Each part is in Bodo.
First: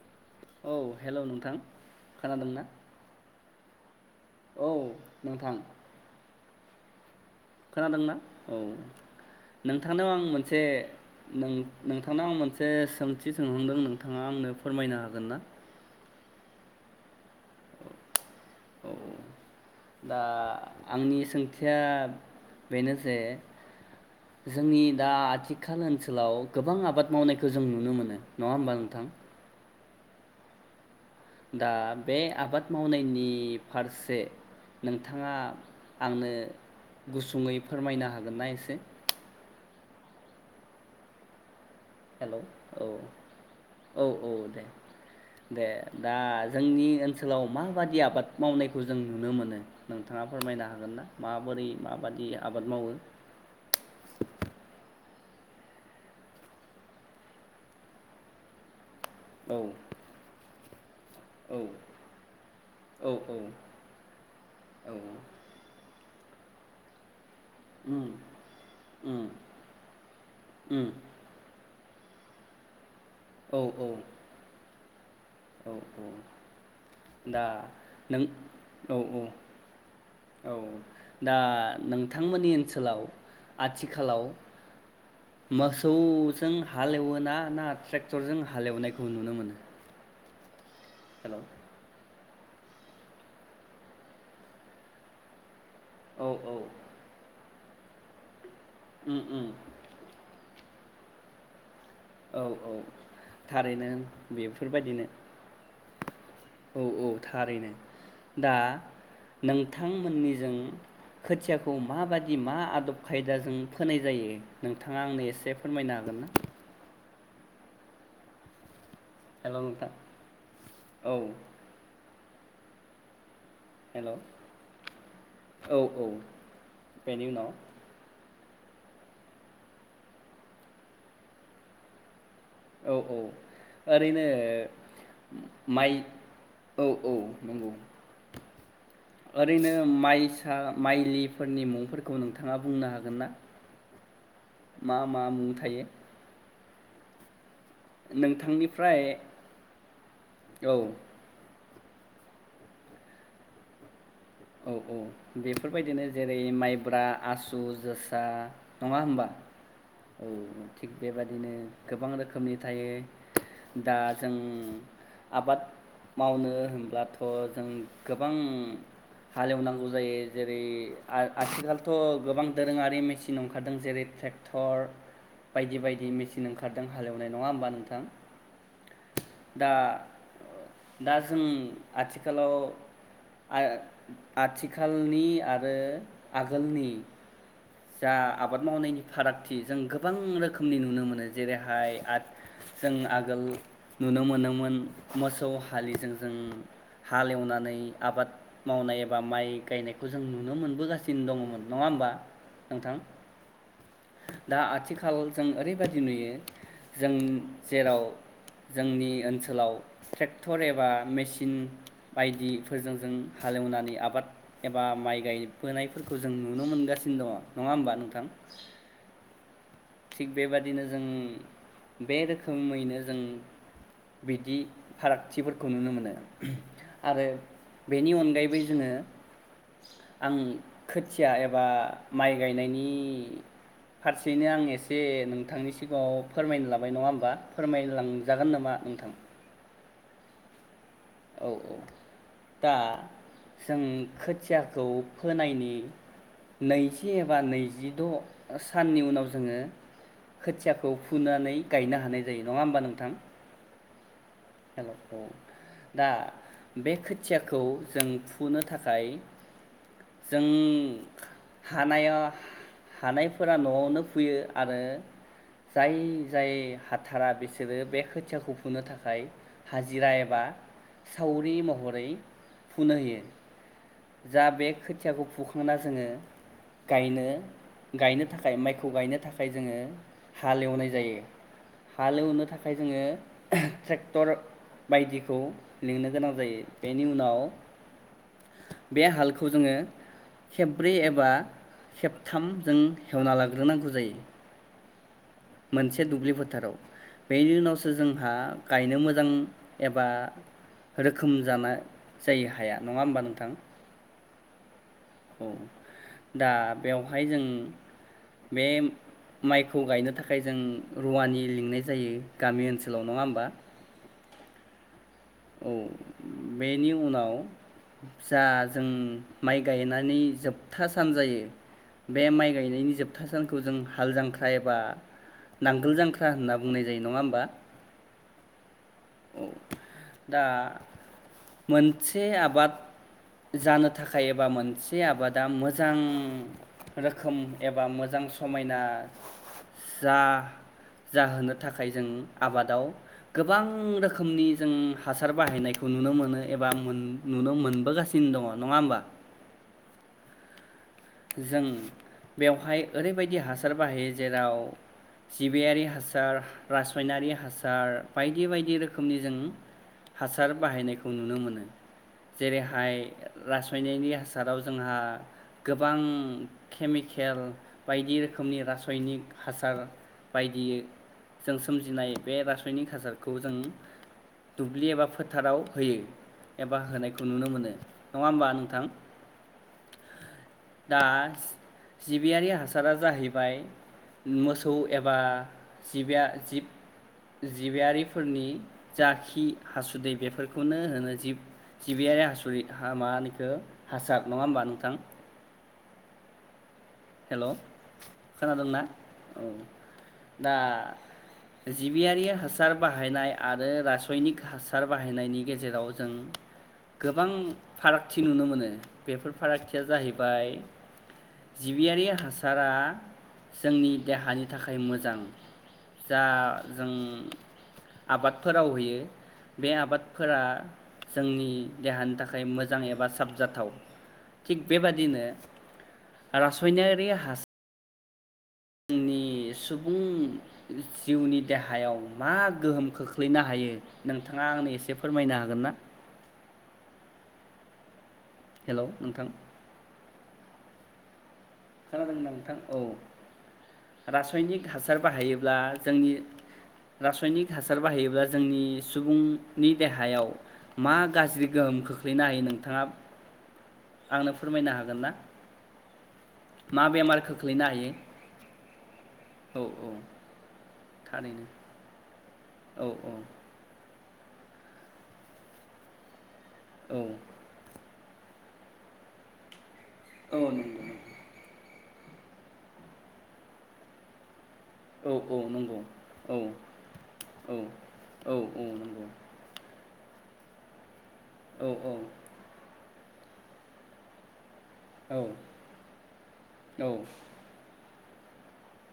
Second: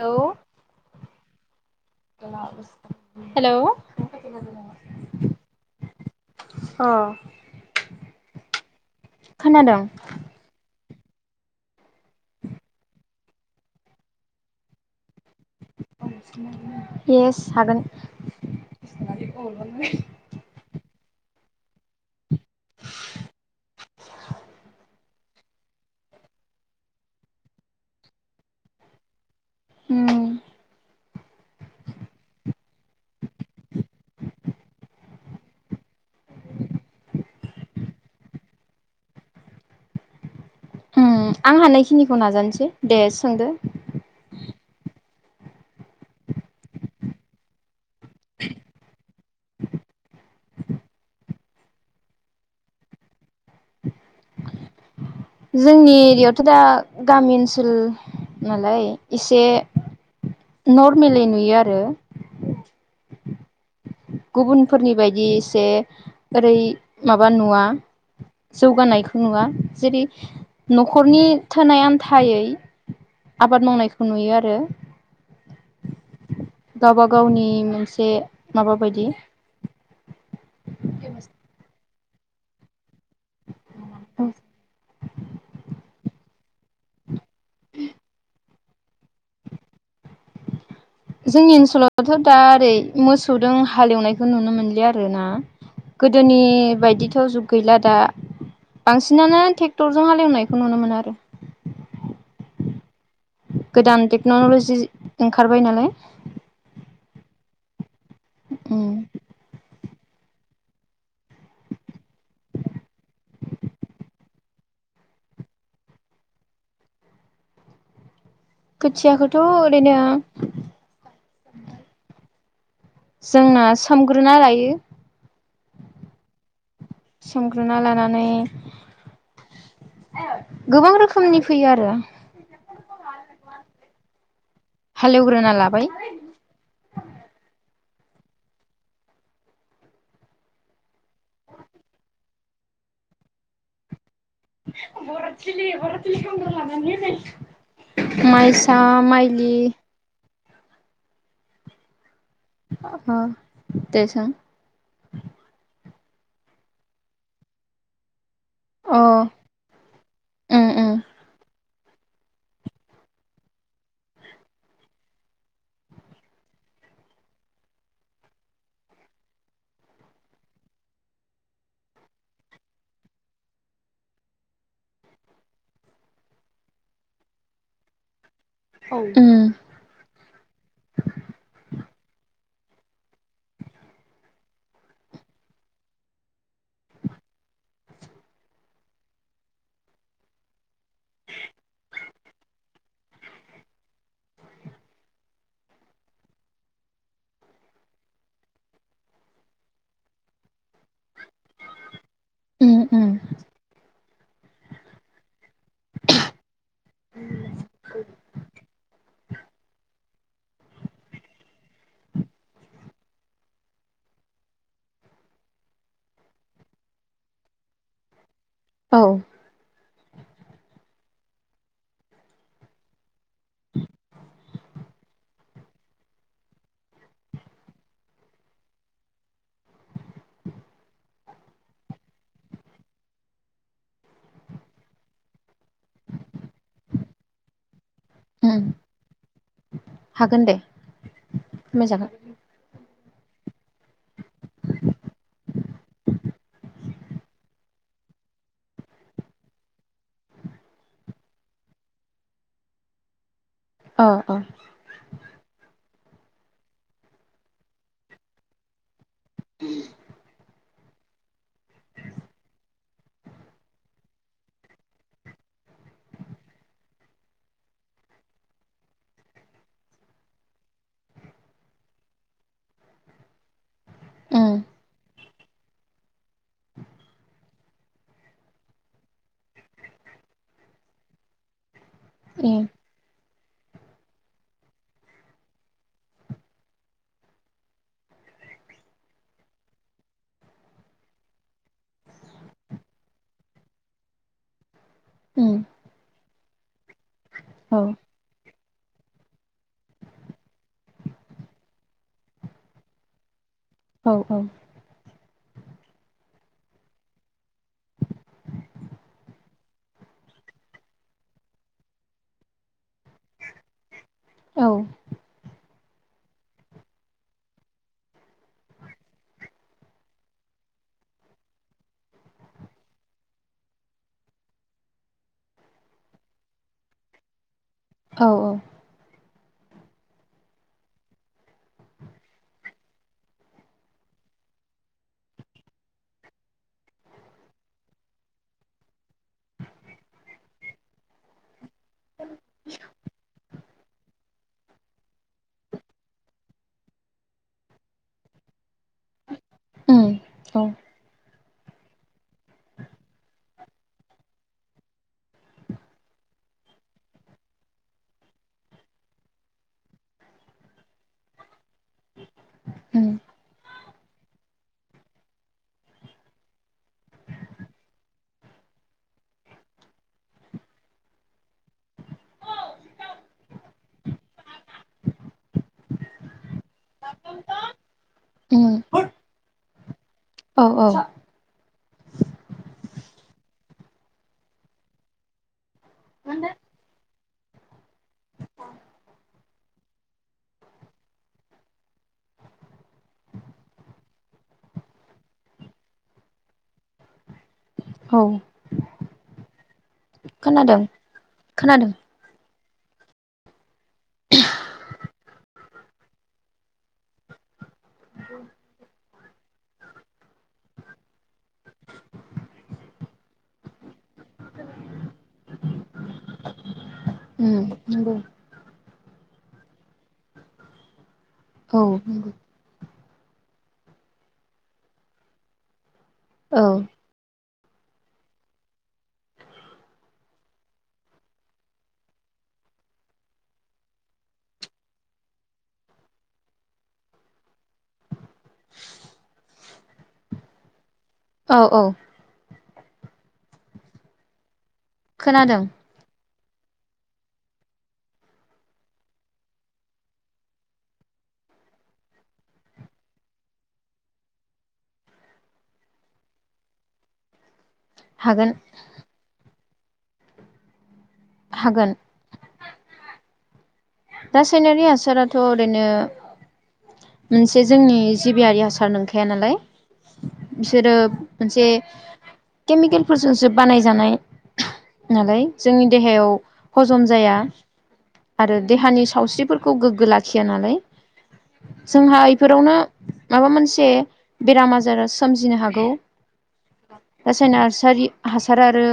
हेलौ औ हेल' नोंथां खोनादोंना हेलौ औ नोंथां। अ। खोनादोंना औ। खोनादों नोंथांनाव आं मोनसे नों नोंथांनाव आं मोनसे सोंथि सोंहांदों नोंथाङा आंनो फोरमायनो हागोन ना? इएस। औ दा आंनि सों थिया बेनो जे जोंनि दा आथिखाल ओनसोलाव गोबां आबाद मावनायखौ जों नुनो मोनो नङा होमबा नोंथां। ओम। दा बे आबाद मावनायनि फारसे नोंथाङा आंनो गुसुङै फोरमायनो हागोनना एसे? आं हानायखि निखौ हेलौ नाजानोसै औ दे सोंदो। औ औ दे दे दा जोंनि ओनसोलाव माबादि आबाद मावनायखौ जों नुनो मोनो नोंथाङा फोरमायनो हागोन ना माबोरै माबादि आबाद मावो? जोंनि एरियायावथ' दा गामि ओनसोल नालाय एसे औ नरमेलै नुयो औ आरो। औ औ। गुबुनफोरनि औ बायदि एसे ओरै मा बा नुवा उम उम जौगानायखौ नुवा जेरै उम नखरनि थोनाय आ न्थायै औ आबाद औ मावनायखौ नुयो आरो। औ औ गावबा दा गावनि मोनसे नों माबा औ बायदि औ औ दा नों नोंथांमोननि ओनसोलाव आथिखालाव मोसौ जों हालेवो ना ना ट्रेक्टर जों हालेवनायखौ नुनो मोनो हेलौ जोंनि ओनसोलाव थ' दा ओरै मोसौदों हालेवनायखौ नुनो मोनलिया आरोना औ गोदोनि औ बायदिथ' जुग गैला दा उम बांसिनानो उम ट्रेक्टरजों हालेवनाय खौ नुनो मोनो आरो औ औ थारैनो गोदान टेक्न'ल'जि बेफोरबायदिनो ओंखारबाय नालाय औ औ थारैनो दा उम नों नोंथांमोननिजों खोथियाखौ माबादि मा आदब खायदाजों फोनाय जायो नोंथाङा आंनो एसे फोरमायनो हागोन ना खोथियाखौथ' हेल' नोंथां ओरैनो औ जोंना सोमग्रोना लायो। औ-औ। संग्रोना लानानै गोबां रोखोमनि फैयो आरो औ-औ ओरैनो हालेवग्रोना लाबाय माइ औ-औ नंगौ। ओरैनो माइसा माइलिफोरनि मुंफोरखौ नोंथाङा बुंनो हागोन ना। [unintelligible] मा मा मुं थायो [unintelligible] माइसा नोंथांनिफ्राय माइलि औ। अ-ओ दे सों। औ-औ बेफोरबायदिनो जेरै माइब्रा आसु जोसा नङा अ होनबा उम औ उम थिग बेबायदिनो गोबां रोखोमनि थायो दा जों आबाद मावनो होनब्लाथ' जों गोबां हाल एवनांगौ जायो जेरै आ-आथिखालथ' गोबां दोरोङारि मेचिन ओंखारदों जेरै ट्रेक्टर बायदि-बायदि मेचिन ओंखारदों हाल एवनाय नङा होमबा नोंथां। उम दा-दा जों आथि खालाव आ आथिखालनि आरो आगोलनि जा आबाद मावनायनि फारागथि जों गोबां रोखोम नि नुनो मोनो जेरैहाय आट जों आगोल नुनो मोनोमोन मोसौ हालिजों जों हाल एवनानै आबाद मावनाय एबा माइ गायनायखौ जों नुनो मोन बोगासिनो दङमोन नङा होमबा उम नोंथां। उम दा आथिखाल जों ओरैबायदि नुयो जों जेराव जोंनि ओनसोलाव ट्रेक्टर एबा मेचिन बायदिफोरजों जों हाल एवनानै आबाद एबा माइ गायबोनायफोरखौ जों नुनो मोनगासिनो दङ नङा होमबा नोंथां। औ। थिग बेबादिनो जों बे रोखोमैनो जों बिदि फारागथिफोरखौ नुनो मोनो आरो बेनि अनगायैबो जोङो आं खोथिया एबा माइ गायनायनि फारसेनो आं ए से नोंथांनि सिगाङाव फोरमायनो लाबाय नङा होमबा फोरमायलां जागोन उम नामा नोंथां। हागोन दे। औ-औ फोरमायजागोन। दा जों खोथियाखौ फोनायनि नैजि एबा नैजिद' साननि उनाव जोङो खोथियाखौ फुनानै गायनो हानाय जायो नङा होमबा नोंथां। औ- औ। हेल' औ दा बे खोथियाखौ जों फुनो थाखाय जों हानाया हानायफोरा न'आवनो फुयो आरो जाय-जाय हाथारा बिसोरो बे खोथियाखौ फुनो थाखाय हाजिरा एबा सावरि महरै फुनो होयो जा उम बे खोथियाखौ फुखांना जोङो गायनो-गायनो थाखाय माइखौ गायनो थाखाय जोङो हाल एवनाय जायो। हाल एवनो उम थाखाय जोङो ट्रे क्टर बायदिखौ लिंनो गोनां जायो बेनि उनाव बे हालखौ जोङो खेबब्रै एबा खेबथाम जों एवना लाग्रोनांगौ जायो। उम मोनसे दुब्लिफोर फोथाराव बेनि औ उनावसो जोंहा गायनो मोजां एबा रोखोम जानाय जायो हाया नङा होमबा नोंथां औ औ औ दा बेवहाय जों बे माइखौ गायनो थाखाय जों रुवानि लिंनाय जायो गामि ओनसोलाव नङा होमबा औ औ बेनि उनाव जा जों माइ गायनायनि जोबथा सान जायो बे माइ गायनायनि जोबथा सानखौ जों हाल जांख्रा एबा नांगोल जांख्रा होनना बुंनाय जायो नङा होमबा औ औ औ दा मोनसे आबाद जानो थाखाय एबा मोनसे आबादा मोजां रोखोम एबा मोजां समायना जा जाहोनो थाखाय जों आबादाव गोबां गोबां रोखोमनि जों हासार बाहायनायखौ नुनो मोनो एबा नुनो मोनबोगासिनो दङ नङा होमबा ओम औ जों बेवहाय ओरैबायदि हासार बाहायो जेराव जिबियारि हासार रासायनारि हासार बायदि बायदि रोखोमनि जों हासार बाहायनायखौ नुनो मोनो जेरैहाय उम रासायनारि हासाराव जोंहा गोबां केमिकेल बायदि रोखोमनि रासायनिक हासार बायदिै जों सोमजिनाय बे रासायनिक हासारखौ जों दुब्लि एबा फोथाराव होयो एबा होनायखौ नुनो मोनो नङा होमबा उम नोंथां औ औ दा जिबियारि हासारा जाहैबाय मोसौ एबा जिबि जिब जिबियारिफोरनि जा खि हासुदै बेफोरखौनो होनो जिब जिबियारि हासुदै मानिखौ हासार नङा होमबा नोंथां हेलौ औ खोनादोंना औ दा खोनादों खोनादों जिबियारिया हासार बाह बाहायनाय आरो रासायनिक हासार बाहायनायनि गेजेराव जों गोबां फारागथि नुनो मोनो बेफोर फारागथिया जाहैबाय जिबियारि हासारा जोंनि देहानि थाखाय मोजां जा जों उम नंगौ आबादफोराव होयो बे आबादफोरा जोंनि औ देहानि नंगौ थाखाय मोजां एबा साबजाथाव थिग बेबादिनो औ रासायनारि हास आंनि सुबुं जिउनि देहायाव मा गोहोम खोख्लैनो हायो नोंथाङा आंनो एसे फोरमायनो हागोन ना हेलौ नोंथां औ औ खोनादों नोंथां औ रासनिक हास हासार बाहायोब्ला खोनादों जोंनि रासायनिक हासार बाहायोब्ला जोंनि सुबुंनि देहायाव मा गाज्रि गोहोम खोख्लैनो हायो नोंथाङा आंनो फोरमायनो हागोन ना मा बेमार खोख्लैना हायो हागोन औ औ हागोन थारैनो औ औ रासायनारि हासाराथ' ओरैनो औ मोनसे जोंनि जिबियारि हासार नंखाया नालाय औ बिसोरो नंगौ मोनसे केमिकेलफोरजोंसो बानायजानाय औ औ नालाय नंगौ जोंनि देहायाव औ हजम जाया औ औ आरो नंगौ सावस्रिफोरखौ गोग्गो लाखिया नालाय औ औ जोंहा इफोरावनो माबा मोनसे बेराम आजारा औ सोमजिनो हागौ औ रासायनारि हासार आरो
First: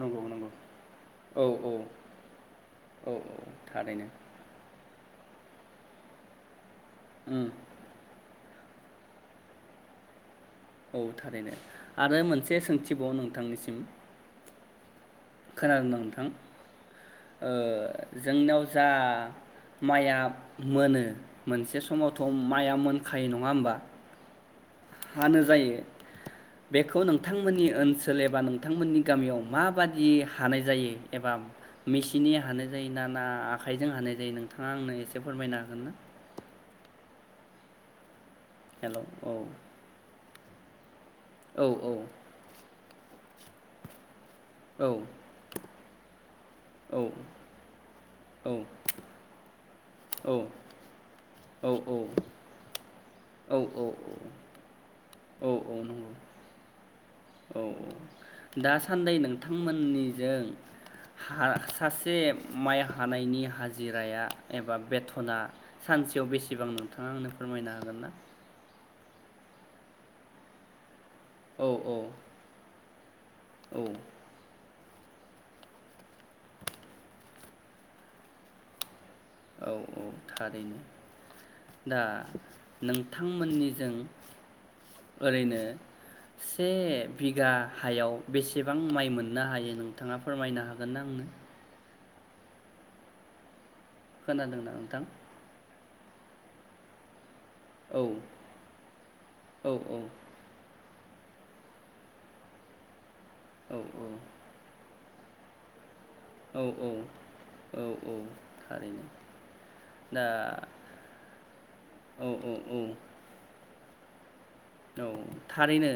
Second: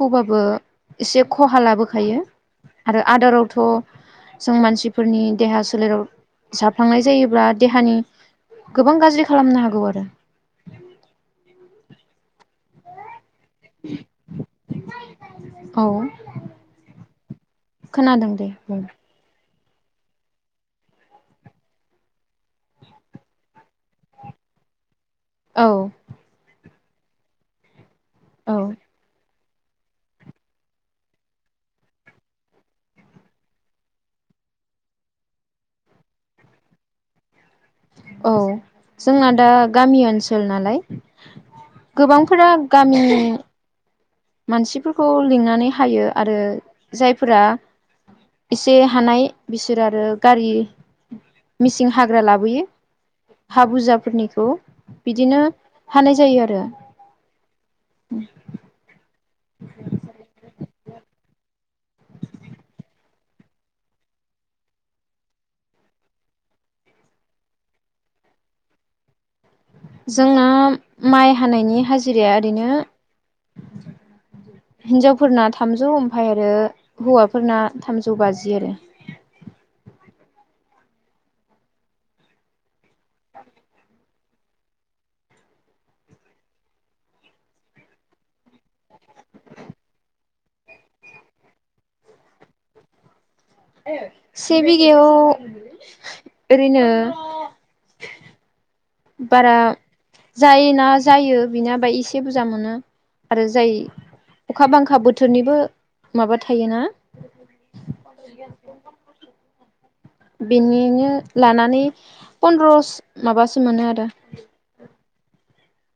नंगौ नंगौ एसे औ खहा लाबोखायो आरो औ आदारावथ' थारैनो जों मान नसिफोरनि देहा सोलेराव जा फ्लांनाय उम जायोब्ला देहानि गोबां गाज्रि खालामनो हागौ आरो। औ थारैनो आरो मोनसे सोंथिबाव नों थांनिसिम औ खोनादोंना नोंथां ओ खोनादों दे जोंनियाव बुं। जा माइया मोनो, मोनसे समावथ' माइया मोनखायो नङा होमबा हानो औ जायो बेखौ नोंथांमोननि ओनसोल एबा औ नोंथांमोननि गामियाव माबादि हानाय जायो एबा मेसिननि हानाय जायो ना ना आखाइजों हानाय जायो नोंथाङा आंनो एसे फोरमायनो हागोन ना? औ हेल' जोंना औ दा औ गामि ओनसो नालाय औ गोबांफोरा गामि मानसिफोरखौ औ लिंनानै हायो आरो औ जायफोरा औ एसे हानाय बिसोर आरो औ गारि मिसिन हाग्रा लाबोयो। हा औ औ बुरजाफोरनिखौ बिदिनो औ औ नंगौ हानाय जायो आरो। दासा न्दै नोंथांमोननिजों सासे माइ हानायनि हाजिराया एबा बेथना सानसेयाव बेसेबां नोंथाङा आंनो फोरमायनो हागोन ना? जोंना माइ औ हानायनि औ हाजिराया ओरैनो औ हिन्जावफोरना थामजौ ओमफ्राय आरो हौवाफोरना थामजौ बाजि आरो औ औ थारैनो दा नोंथांमोननिजों ओरैनो से बिगा हायाव बेसेबां माइ मोननो हायो नोंथाङा फोरमायनो हागोन ना आंनो से खोनादोंना बिगायाव नोंथां ओरैनो औ बारा औ औ जायोना जायो बिना एसे बुजा मोनो आरो जाय औ अखा बांखा बो थोरनिबो औ औ औ औ थारैनो दा बेनिनो लानानै औ औ फन्द्र औ माबासो मोनो आरो [unintelligible] औ थारैनो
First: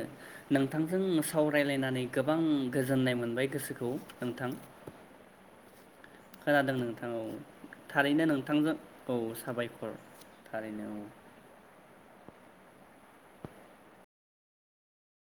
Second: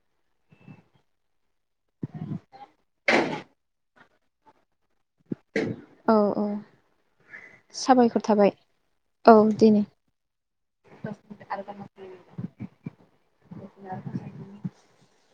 नोंथांजों सावरायलायनानै गोबां गोजोननाय मोनबाय गोसोखौ नोंथां [inaudible] खोनादों नोंथां औ साबायखर थारैनो थाबाय नोंथांजों औ साबायखर थारैनो औ [inaudible]